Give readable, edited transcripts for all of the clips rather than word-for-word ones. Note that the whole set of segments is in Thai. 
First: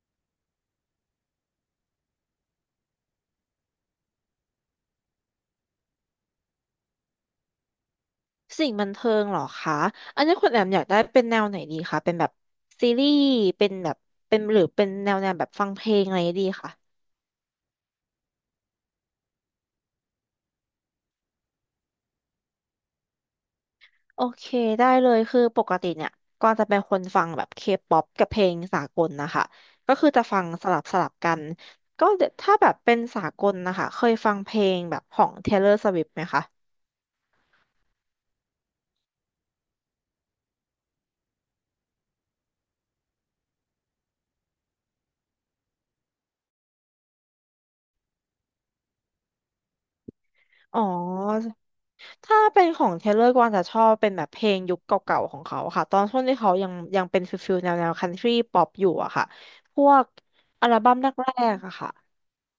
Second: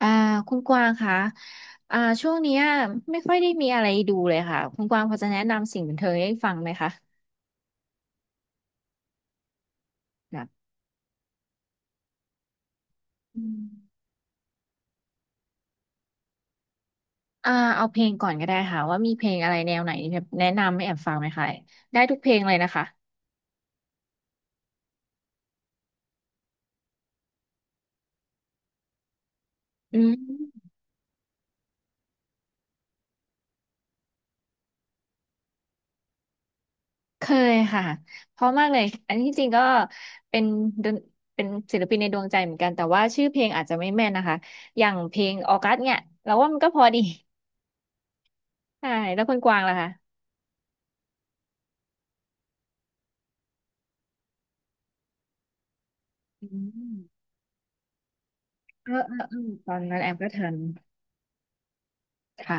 อ่าคุณกวางคะช่วงเนี้ยไม่ค่อยได้มีอะไรดูเลยค่ะคุณกวางพอจะแนะนำสิ่งบันเทิงให้ฟังไหมคะสิ่งบันเทิงเหรอคะ อันนี้แบคุบณแอมอยากได้เป็นแนวไหนดีคะ เป็นแบบซีรีส์อืมเป็นแบบเป็นหรือเป็นแนวแบบฟังเพลงอะไรดีคะ เอาเพลงก่อนก็ได้ค่ะว่ามีเพลงอะไรแนวไหนแนะนำให้แอบฟังไหมคะได้ทุกเพลงเลยนะคะโอเคได้เลยคือปกติเนี่ยก็จะเป็นคนฟังแบบเคป๊อปกับเพลงสากลนะคะ ก็อืคือจะฟังสมลับสลับกัน ก็เดี๋ยวถ้าแบบเป็นสากลนะคะ เคยฟังเพลงแบบของ Taylor Swift ไหมคะ เคยค่ะเพราะมากเลยอันที่จริงก็เป็นดนเป็นศิลปินในดวงใจเหมือนกันแต่ว่าชื่อเพลงอาจจะไม่แม่นนะคะอย่างเพลงออกัสเนี่ยเราว่ามันก็พอดีใช่แล้วคุณกวางล่ะคะอ๋อ ถ้าเป็นของเทเลอร์กวางจะชอบเป็นแบบเพลงยุคเก่าๆของเขาค่ะตอนช่วงที่อืเขายังเป็นมฟิลฟิลแนวคันทรีป๊อปอเอยู่ออะเออค่ะเออตอพนวนั้นกแอมก็ทัน อัลบั้มแรกๆอะค่ะค่ะ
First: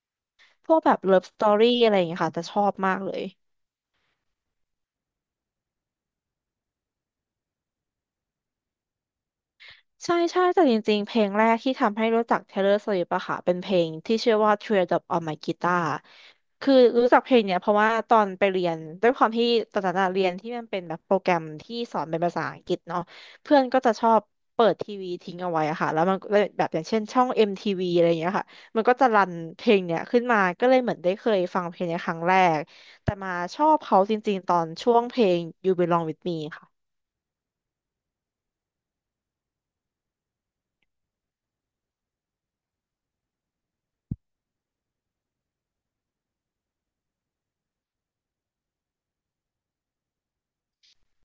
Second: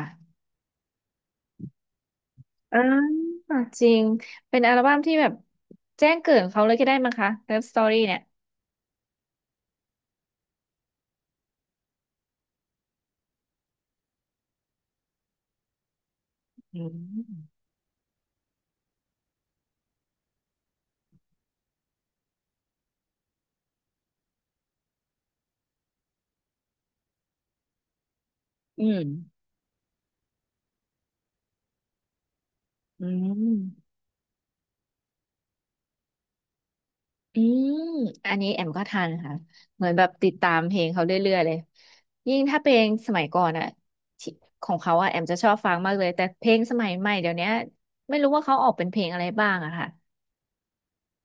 พวกแบบเลิฟสตอรี่อะไรอย่างเงี้ยค่ะจะชอบอ่มากเลย าจริง เป็นอัลบั้มที่แบบแจ้งเกิดของเขาเลยก็ได้มั้งคะ Love Story เนี่ยใช่ใช่แต่จริงๆ เพลงแรกที่ทำให้รู้จัก Taylor Swift อะค่ะเป็นเพลงที่ชื่อว่า Teardrop on My Guitar คืออืรู้จักเพลงเนี้มยเพราะว่าตอนไปเรียนด้วยความที่ตอนนั้นอะเรียนที่มันเป็นแบบโปรแกรมที่สอนเป็นภาษาอังกฤษเนาะเพื่อนก็จะชอบเปิดทีวีทิ้งเอาไว้อะค่ะแล้วมันก็แบบอย่างเช่นช่อง MTV อมทีวีอะไรอย่างเงี้ยค่ะมัอืนก็มจะรันเพลงเนี้ยขึ้นมาก็เลยเหมือนได้เคยฟังเพลงเนี้ยครั้งแรกอืแต่มาชอบมเขาจริงๆตอนช่วงเพลง You Belong With Me ค่ะ อืมอันนี้แอมก็ทันค่ะเหมือนแบบติดตามเพลงเขาเรื่อยๆเลย ยิ่งถ้าเพลงสมัยก่อนอะที่ของเขาอ่ะแอมจะชอบฟังมากเลย แต่เพลงสมัยใหม่เดี๋ยวเนี้ยไม่รู้ว่าเขาออกเป็นเพลงอะไรบ้างอะค่ะ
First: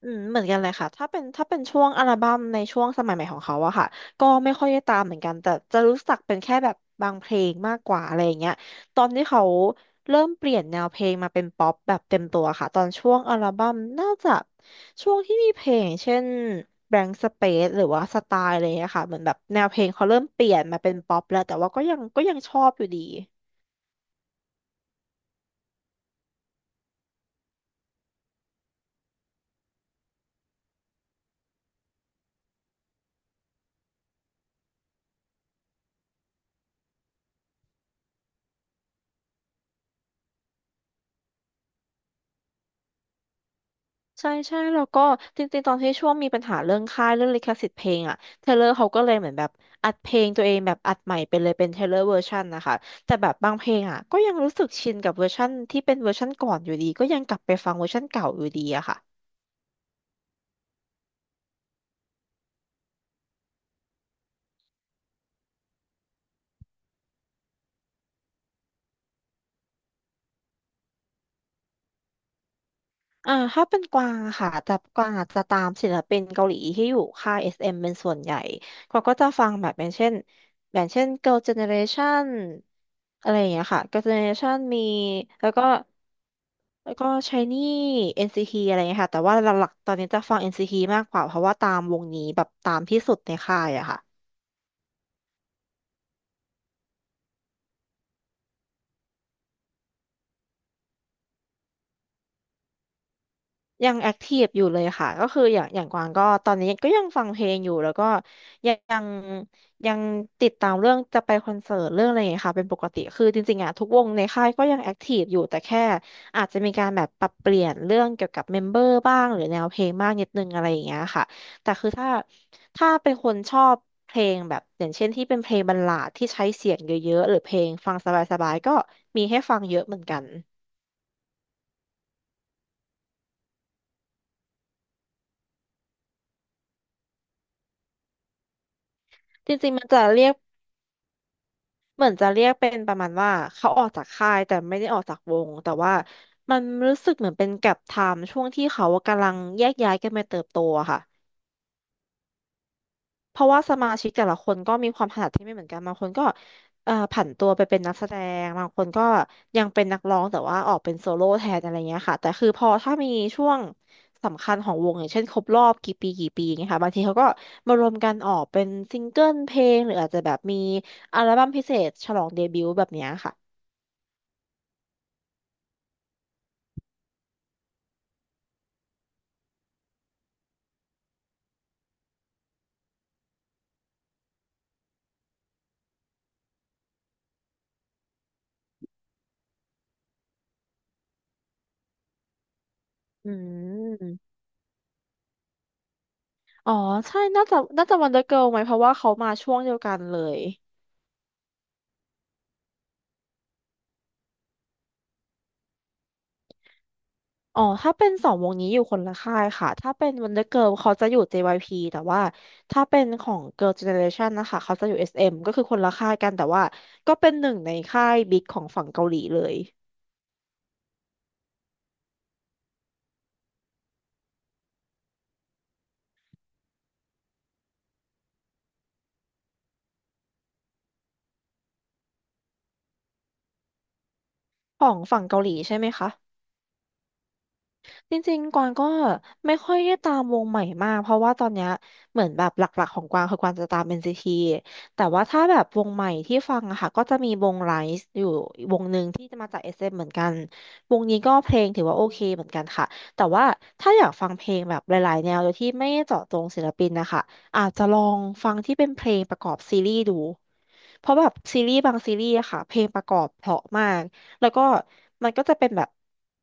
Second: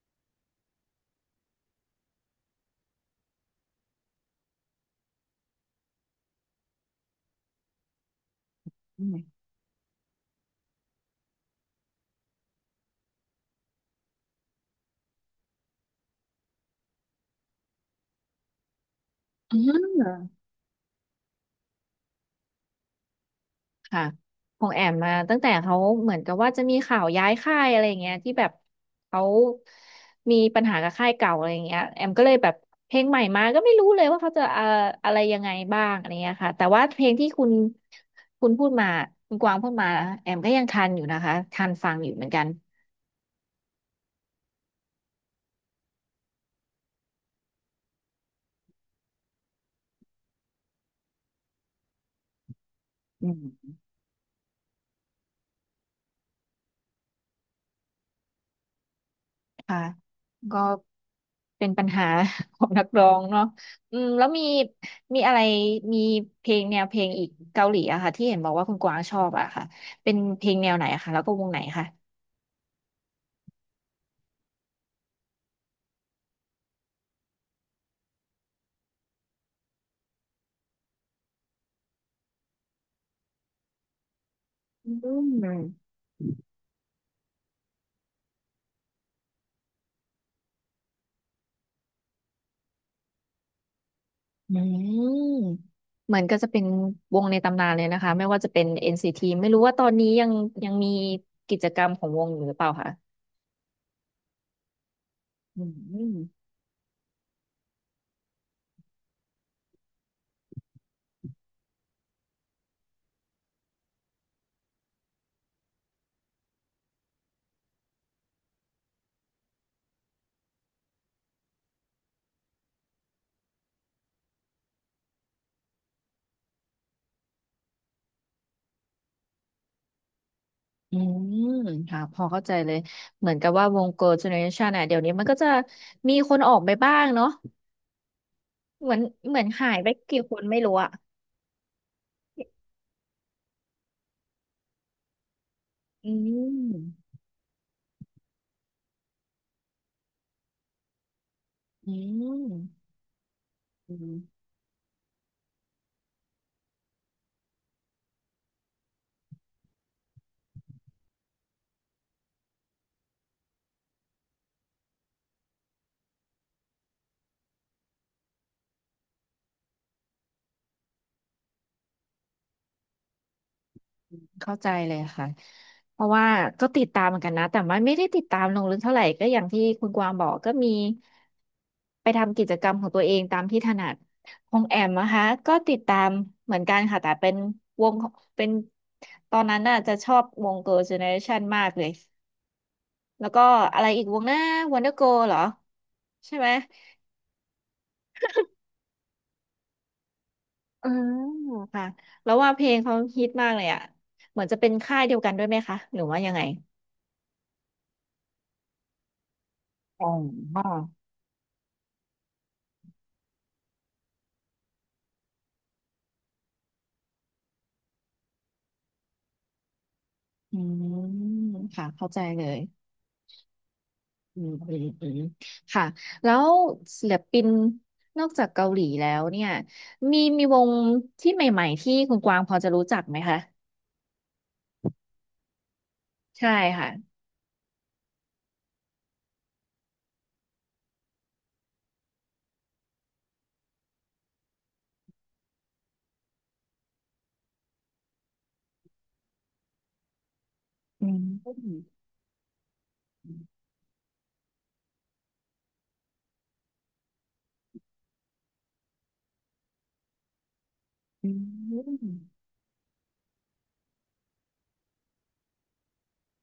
อืมเหมือนกันเลยค่ะ ถ้าเป็นช่วงอัลบั้มในช่วงสมัยใหม่ของเขาอะค่ะก็ไม่ค่อยได้ตามเหมือนกัน แต่จะรู้จักเป็นแค่แบบบางเพลงมากกว่าอะไรอย่างเงี้ย ตออืนที่มเขาเริ่มเปลี่ยนแนวเพลงมาเป็นป๊อปแบบเต็มตัวค่ะ ตอนช่วงอัลบั้มน่าจะช่วงที่มีเพลงเช่น Blank Space หรือว่าสไตล์อะไรอย่างเงี้ยค่ะเหมือนแบบอืแนวเพลงเขาเริ่มเปม ลี่ยนมาเป็นป๊อปแล้วแต่ว่าก็ยังชอบอยู่ดี ค่ะของแอมมาตั้งแต่เขาเหมือนกับว่าจะมีข่าวย้ายค่ายอะไรอย่างเงี้ยที่แบบเขามีปัญหากับค่ายเก่าอะไรอย่างเงี้ยแอมก็เลยแบบเพลงใหม่มาก็ไม่รู้เลยว่าเขาจะอะไรยังไงบ้างอะไรเงี้ยค่ะแต่ว่าเพลงที่คุณพูดมาคุณกวางพูดมาแอมก็ยังทันอยู่นะคะทันฟังอยู่เหมือนกันใช่ใช่แล้วก็จริงๆตอนที่ช่วงมีปัญหาเรื่องค่ายเรื่องลิขสิทธิ์เพลงอะเทเลอร์เขาก็เลยเหมือนแบบอัดเพลงตัวเองแบบอัดใหม่ไปเลยเป็นเทเลอร์เวอร์ชันนะคะแต่แบอืบมบางเพลงอะก็ยังรู้สึกชินกับเวอร์ชันที่เป็นเวอร์ชันก่อนอยู่ดีก็ยังกลับไปฟังเวอร์ชันเก่าอยู่ดีอะค่ะ ค่ะก็ เป็นปัญหา ของนักร้องเนาะอืมแล้วมีมีอะไร มีเพลงแนวเพลงอีกเกาหลีอะค่ะที่เห็นบอกว่าคุณกวางชอบอะค่ะเป็นเพลงแนวไหนอะคะแล้วก็วงไหนคะอ่าถ้าเป็นกวางอะค่ะแต่กวางอาจจะตามศิลปินเกาหลีที่อยู่ค่าย SM เอ็มเป็นส่วนใหญ่กวางก็จะฟังแบบอย่างเช่น Girl Generation อะไรอย่างเงี้ยค่ะ Girl Generation มีอืแล้วมก็แล้วก็ s h i n น e ีทีอะไรอย่างเงี้ยค่ะแต่ว่าหลักๆตอนนี้จะฟัง n c ีทีมากกว่าเพราะว่าตามวงนี้แบบตามที่สุดในค่ายอะค่ะ อืมเหมือนก็จะเป็นวงในตำนานเลยนะคะไม่ว่าจะเป็น NCT ไม่รู้ว่าตอนนี้ยังมีกิจกรรมของวงอยู่หรือเปล่าคะยังแอคทีฟอยู่เลยค่ะก็คือออืย่างอย่างกวางก็มตอนนี้ก็ยังฟังเพลงอยู่แล้วก็ยังยังยังติดตามเรื่องจะไปคอนเสิร์ตเรื่องอะไรอย่างเงี้ยค่ะเป็นปกติคือจริงๆอ่ะทุกวงในค่ายก็ยังแอคทีฟอยู่แต่แค่อาจจะมีการแบบปรับเปลี่ยนเรื่องเกี่ยวกับเมมเบอร์บ้างหรือแนวเพลงบ้างนิดนึงอะไรอย่างเงี้ยค่ะแต่คือถ้าเป็นคนชอบเพลงแบบอย่างเช่นที่เป็นเพลงบัลลาดที่ใช้เสียงเยอะๆหรือเพลงฟังสบายๆก็มีให้ฟังเยอะเหมือนกันอืมค่ะ พอเข้าใจเลย เหมือนกับว่าวง Girl Generation อ่ะเดี๋ยวนี้มันก็จะมีคนออกไปบ้างเนาะ เหมือนเหมือนจหาริงยๆมัไปนจะกี่เรียคก นไม่รู้อะเหมือนจะเรียกเป็นประมาณว่าเขาออกจากค่ายแต่ไม่ได้ออกจากวงแต่ว่าอืมันรู้สึมกเหมือนเป็นแก็ปไทม์ช่วงที่เขากำลังแยกย้ายกันไปเติบโตอะค่ะอืมเพราะว่าสมาอืชิกแต่ละมคนก็มีความถนัดที่ไม่เหมือนกันบางคนก็ผันตัวไปเป็นนักแสดงบางคนก็ยังเป็นนักร้องแต่ว่าออกเป็นโซโล่แทนอะไรเงี้ยค่ะแต่คือพอถ้ามีช่วงสำคัญของวงอย่างเช่นครบรอบกี่ปีอย่างเงี้ยค่ะบางทีเขาก็มารวมกันออกเป็นซิงเกิลเพลงหรืออาจจะแบบมีอัลบั้มพิเศษฉลองเดบิวต์แบบเนี้ยค่ะ เข้าใจเลยค่ะ เพราะว่าก็ติดตามเหมือนกันนะ แต่ว่าไม่ได้ติดตามลงลึกเท่าไหร่ก็อย่างที่คุณกวางบอกก็มีไปทำกิจกรรมของตัวเองตามที่ถนัดของแอมนะคะก็ติดตามเหมือนกันค่ะ แต่เป็นวงของเป็นตอนนั้นน่ะจะชอบวง Girl Generation มากเลย แล้วอืก็อะไรอีกวงหมน้า Wonder Girl เหรอใช่ไหม อ๋อใช่น่าจะวันเดอร์เกิลไหมเพราะว่าเขามาช่วงเดียวกันเลยอืมค่ะแล้วว่าเพลงเขาฮิตมากเลยอ่ะเหมือนจะเป็นค่ายเดียวกันด้วยไหมคะหรือว่ายังไงอ๋อถ้าเป็นสองวงนี้อยู่คนละค่ายค่ะถ้าอ๋อเป็นวันเดอร์เกิลเขาจะอยู่ JYP แต่ว่าถ้าเป็นของ Girl Generation นะคะเขาจะอยู่ SM ก็คือคนละค่ายกันแต่ว่าก็เป็นหนึ่งในค่ายบิ๊กของฝั่งเกาหลีเลยอืมค่ะเข้าใจเลยอืมอืมอืมค่ะแล้วศิลปินนอกจากเกาหลีแล้วเนี่ยมีวงที่ใหม่ๆที่คุณกวางพอจะรู้จักไหมคะของฝั่งเกาหลีใช่ไหมคะใช่ค่ะจริงๆกวางก็ไม่ค่อยได้ตามวงใหม่มากเพราะว่าตอนเนี้ยเหมือนแบบหลักๆของกวางคือกวางจะตาม NCT แต่ว่าถ้าแบบวงใหม่ที่ฟังอะค่ะก็จะมีวงไ i z e วงอืมนี้ก็เพอืลงถือว่าโอเคเหมือนกันค่ะแต่ว่าถ้าอยากฟังเพลงแบบหลายๆแนวโดยที่ไม่เจาะจงศิลปินนะคะอาจจะลองฟังที่เป็นเพลงประกอบซีรีส์ดูเพราะแบบซีรีส์บางมซีรีส์อะค่ะเพลงประกอบเพราะมากแล้วก็มันก็จะเป็นแบบ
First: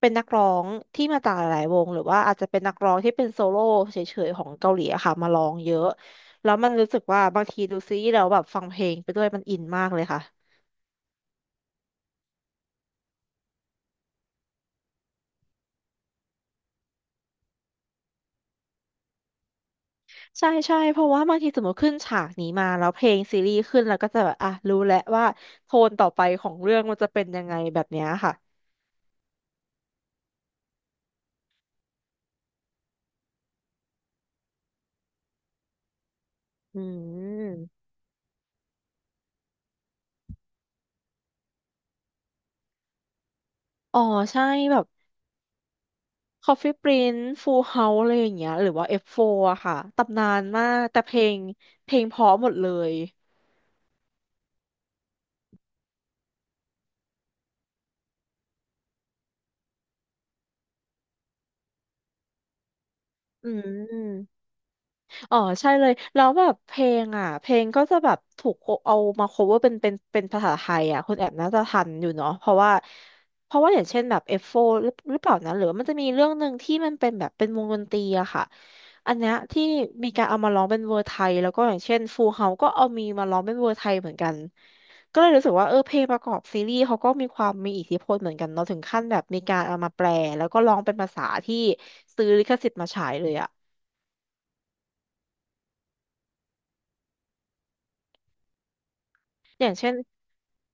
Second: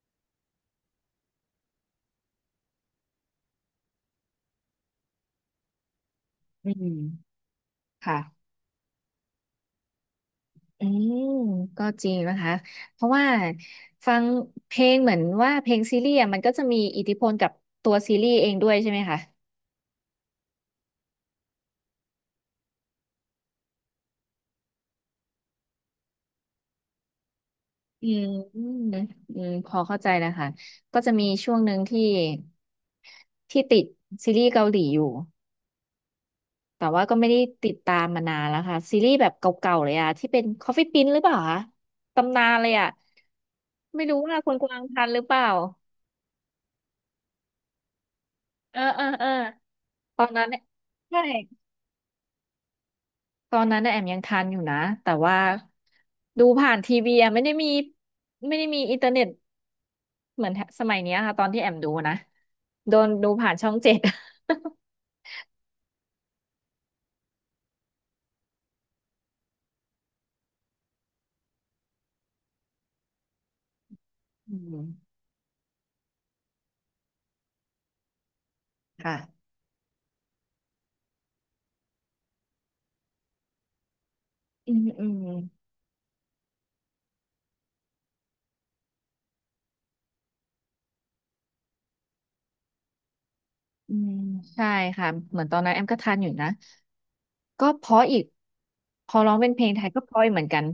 เป็นนักร้องที่มาจากหลายๆวงหรือว่าอาจจะเป็นนักร้องที่เป็นโซโล่เฉยๆของเกาหลีอะค่ะมาร้องเยอะแล้วอืมันรู้มสึกว่าบางทีดูซีรีส์แล้วแบบค่ะ ฟังเพลงไปด้วยมันอินมากเลยค่ะ อืมก็จริงนะคะเพราะว่าฟังเพลงเหมือนว่าเพลงซีรีส์อะมันก็จะมีอิทธิพลกับตัวซีรีส์เองด้วยใช่ไหมคะใช่ใช่เพราะว่าบางทีสมมติขึ้นฉากนี้มาแล้วเพลงซีรีส์ขึ้นแล้วก็จะแบบอ่ะรู้แล้วว่าโทนต่อไปของเรื่องมันจะเป็นยังไงแบบเนี้อืยมค่ะอืมอืมพอเข้าใจแล้วค่ะก็จะมีช่วงหนึ่งที่ติดซีรีส์เกาหลีอยู่อืแต่ว่าก็ไม่ได้ติดมตามมานานแล้วค่ะซีรีส์แบบเก่าๆเลยอะที่เป็น Coffee Prince หรือเปล่าคะตำนานเลยอะอ๋อไม่รู้ว่าใช่คนกแบวางบ ทันหรือเปล่า Coffee Prince Full House อะไรอย่างเงี้ยหรือเออว่า เออเออ F4 อฟโฟร์อะค่ะตตำอนานนนั้นเนี่ยมากแต่เพใช่ ลงเพราะหมดเลยตอนนั้นน่ะแอมยังทันอยู่นะแต่ว่าดูผ่านทีวีอะไม่ได้มีอินเทอร์เน็ตเหมือนสมัยเนี้ยค่ะตอนที่แอมดูนะโดนดูอืผ่านช่องเจ็ด ม อ๋อใช่เลยแล้วแบบเพลงอ่ะเพลงก็จะแบบถูกเอามา cover เป็นภาษาไทยอ่ะคุณแอบน่าจะทันอยู่เนาะเพราะว่าอย่างเช่นแบบเอฟโฟอืร์หมรือหรือเปล่านะหรือว่ามันจะมีเรื่องหนึ่งที่มันเป็นแบบเป็นวงดนตรีอะค่ะอันเนี้ยค่ะที่มีการเอามาร้องเป็นเวอร์ไทยแล้วก็อย่างเช่นฟูเฮาก็เอามีมาร้องเป็นเวอร์ไทยเหมือนกันอืมอืก็มเลยรู้สึกว่าเออเพลงประกอบซีรีส์เขาก็มีความมีอิทธิพลเหมือนกันเนาะถึงขั้นแบบมีการเอามาแปลแล้วก็ร้องเป็นภาษาที่ซื้อลิขสิทธิ์มาฉายเลยอะอืมใช่ค่ะเหมือนตอนนั้นแอมก็ทันอยู่นะก็เพราะอีกพอร้องเป็นเพอลย่างงไทเช่ยน ก็เพราะอีกเหมือนกัน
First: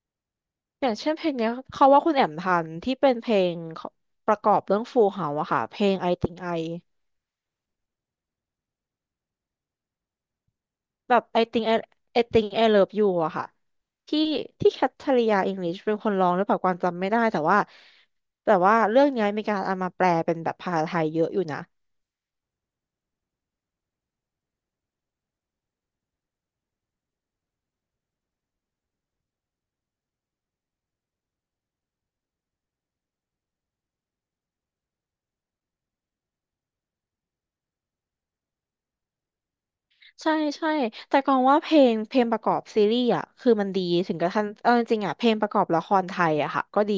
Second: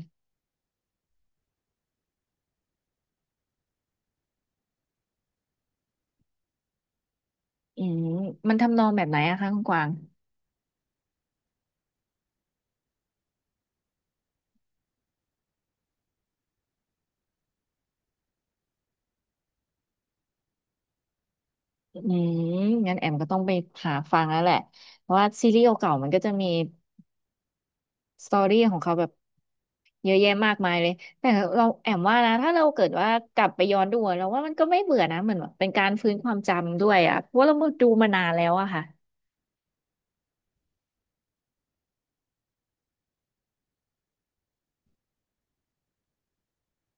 อย่างเช่นเพลงเนี้ยเขาว่าคุณแอมทันที่เป็นเพลงของประกอบเรื่องฟูเฮาอะค่ะเพลง I Think I อืมมันทำนองแบบไหนอะคะคุณกวางแบบ I Think I Love You อะค่ะที่ที่แคทริยาอิงลิชเป็นคนร้องหรือเปล่ากวางจำไม่ได้แต่ว่าแต่ว่าเรื่องเนี้ยมีการเอามาแปลเป็นแบบภาษาไทยเยอะอยู่นะอืมงั้นแอมก็ต้องไปหาฟังแล้วแหละเพราะว่าซีรีส์เก่าๆมันก็จะมี สตอรี่ของเขาแบบเยอะแยะมากมายเลย แต่เราแอมว่านะ ถ้าเราเกิดว่ากลับไปย้อนดูอะเราว่ามันก็ไม่เบื่อนะเหมือนแบบเป็นการฟื้นความจำด้วยอ่ะเพราะว่าเราดูมานานแล้วอะค่ะใช่ใช่แต่กองว่าเพลงประกอบซีรีส์อะคือมันดีถึงกระทั่งเอาจริงๆอะเพลงประกอบละครไทยอะค่ะก็ดี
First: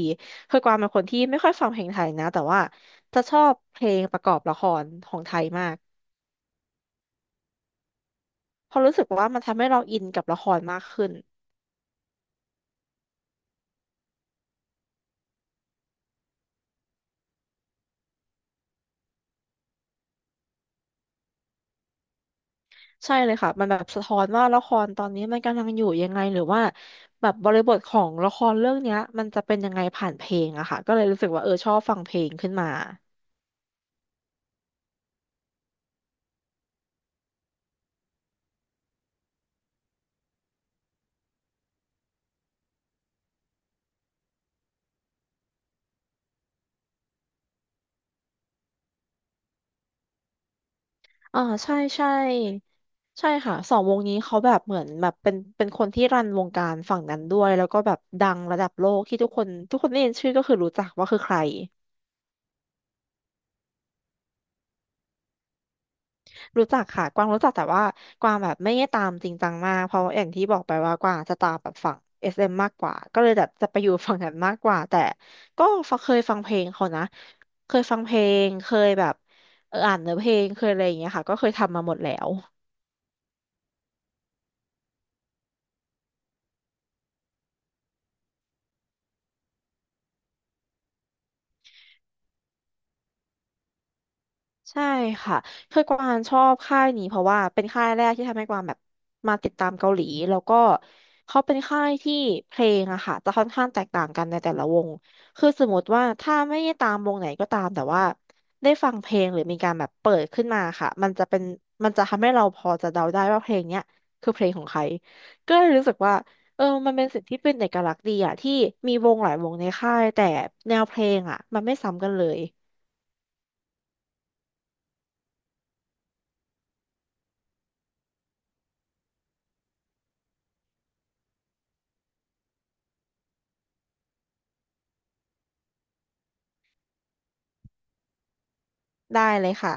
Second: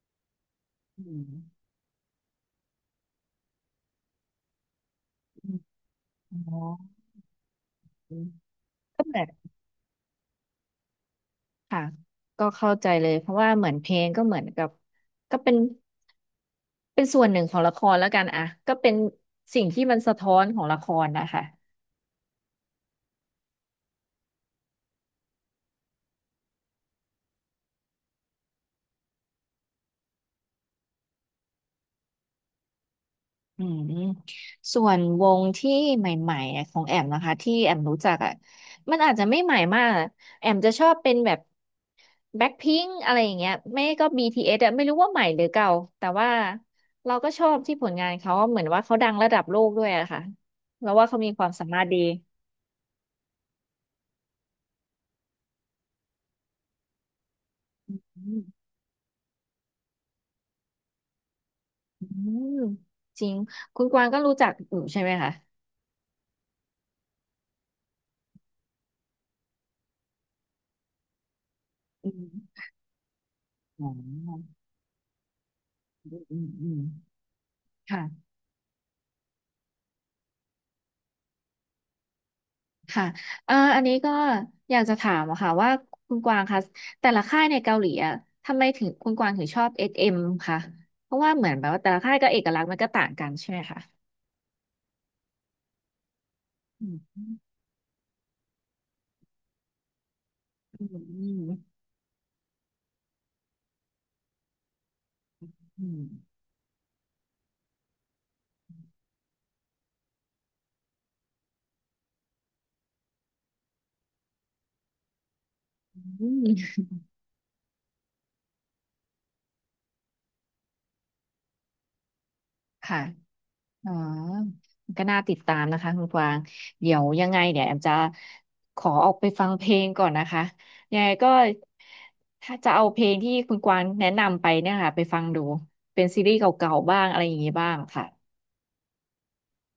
คือกวางเป็นคอืนที่มไม่ค่อยฟังเพลงไทยนะแต่ว่าจะชอบเพลงประกอบละครของไทยอืมมาก อ๋ออืมเพราะรู้ก็สึกเหมือว่านมันทำให้เราอินกับละครมากขึ้นค่ะก็เข้าใจเลย เพราะว่าเหมือนเพลงก็เหมือนกับก็เป็นเป็นส่วนหนึ่งของละครแล้วกันอะก็เป็นสิ่งที่มันสะท้อนของละครนะคะ ใช่เลยค่ะมันแบบสะท้อนว่าละครตอนนี้มันกำลังอยู่ยังไงหรือว่าแบบบริบทของละครเรื่องเนี้ยมันจะเป็นยังไงผ่านเพลงอะค่ะก็เลยรู้สึกว่าเออชอบฟังเพลงขึ้นมาอืมส่วนวงที่ใหม่ๆอะของแอมนะคะที่แอมรู้จักอ่ะมันอาจจะไม่ใหม่มากอะแอมจะชอบเป็นแบบแบ็คพิงค์อะไรอย่างเงี้ยไม่ก็ BTS อสอะไม่รู้ว่าใหม่หรือเก่าแต่ว่าเราก็ชอบที่ผลงานเขาเหมือนว่าเขาดังระดับโลกด้วยอะค่ะแล้วว่าเขามีคอ่าวามสาใช่มารถดีใช่ใช่ค่ะสองวงนี้เขาแบบเหมือนแบบเป็นคนที่รันวงการฝั่งนั้นด้วยแล้วก็แบบดัอืงระมดับโลกที่ทุกคนได้ยินชื่อก็คือรู้จักว่าคือใคร อืมจริงคุณกวางก็รู้จักอยู่ใช่ไหมคะรู้จักค่ะกวางรู้จักแต่ว่ากวางแบบไม่ได้ตามจริงจังมากเพราะอย่างที่บอกไปว่ากวางจะตามแบบฝั่ง อืม SM มมากกว่าก็เลยแบบจะไปอ๋อยู่ฝั่งนั้นมาอกกว่าแต่ก็ฟังเคอืยมฟัอืงมเพลอืงมเขานะเคยฟังเพลค่ะ งเคยแบบอ่านเนื้อเพลงเคยอะไรอย่างเงี้ยค่ะก็เคยทำมาหมดแล้ว ค่ะอันนี้ก็อยากจะถามอะค่ะว่าคุณกวางคะแต่ละค่ายในเกาหลีอะทำไมถึงคุณกวางถึงชอบ SM คะเพราะว่าเหมือนแบบว่าแต่ละค่ายก็เอกลักษณ์มันก็ต่างกันใช่ไหมคะใช่ค่ะคือกวางชอบค่าอืยมนี้เพราะว่าเป็นค่ายแรกที่ทำให้กวางแบบมาติดตามเกาหลีแล้วก็อืเขาเป็นมค่ายที่เพลงอะค่ะจะค่อนข้างแตกต่างกันในแต่ละวงคือสมมอืติมว่าถ้าไม่ได้ตามวงไหนก็ตามแต่ว่าได้ฟังเพลงหรือมีการแบบเปิดขึ้นมาค่ะมันจะเป็นมันจะทำให้เราพอจะเดาได้ว่าเพลงเนี้ยคือเพลงของใครก็เลยรู้สึกอืมว่าอืเออมมันเป็นสิ่งที่เป็นเอกลักษณ์ดีอะที่มีวงหลายวงในค่ายแต่แนวเพลงอะมันไม่ซ้ำกันเลยค่ะอ๋อก็น่าติดตามนะคะคุณกวางเดี๋ยวยังไงเดี๋ยวแอมจะขอออกไปฟังเพลงก่อนนะคะยังไงก็ถ้าจะเอาเพลงที่คุณกวางแนะนำไปเนี่ยค่ะไปฟังดูเป็นซีรีส์เก่าๆบ้างอะไรอย่างนี้บ้างค่ะได้เลยค่ะ